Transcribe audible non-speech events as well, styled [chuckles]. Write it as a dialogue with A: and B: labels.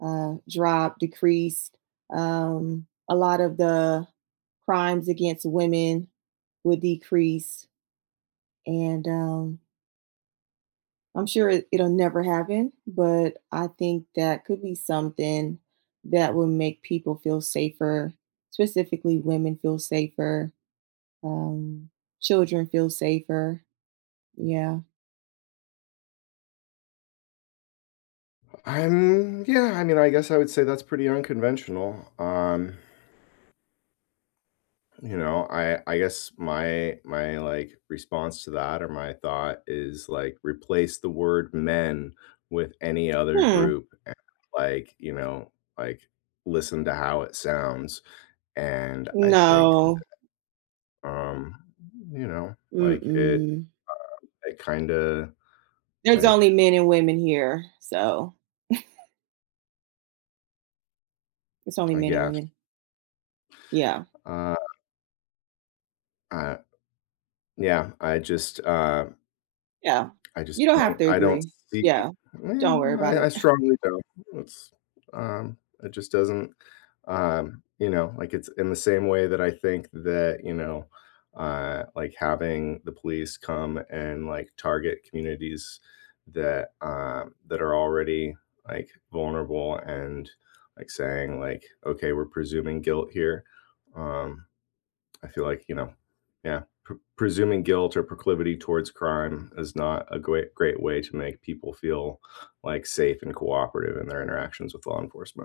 A: uh, drop, decrease. Um, a lot of the crimes against women would decrease. And, um I'm sure it it'll never happen, but, I think that could be something that will make people feel safer, specifically women feel safer, um, children feel safer. Yeah.
B: And, yeah, I mean, I guess I would say that's pretty unconventional. Um you know, I I guess my my, like, response to that, or my thought is, like, replace the word men with any other
A: Hmm.
B: group, and, like, you know, like, listen to how it sounds. And, I think
A: No.
B: that, um, you know, like, it, um,
A: Mm-mm.
B: it kinda,
A: There's
B: like
A: only men and women here. So [chuckles] There's only
B: I
A: men and
B: guess.
A: women. Yeah.
B: Uh I yeah, I just, um
A: Yeah.
B: I just
A: You don't have
B: don't
A: to
B: I don't
A: agree.
B: see
A: Yeah.
B: eh
A: Don't worry about
B: I I
A: it. [scoffs]
B: strongly don't. Well it's, um, it just doesn't um, you know, like, it's in the same way that I think that, you know, uh, like, having the police come and, like, target communities that, um, that are already, like, vulnerable and, like, saying, like, "Okay, we're presuming guilt here." Um, I feel like, you know, yeah, pr presuming guilt or proclivity towards crime is not a great- great way to make people feel, like, safe and cooperative in their interactions with law enforcement.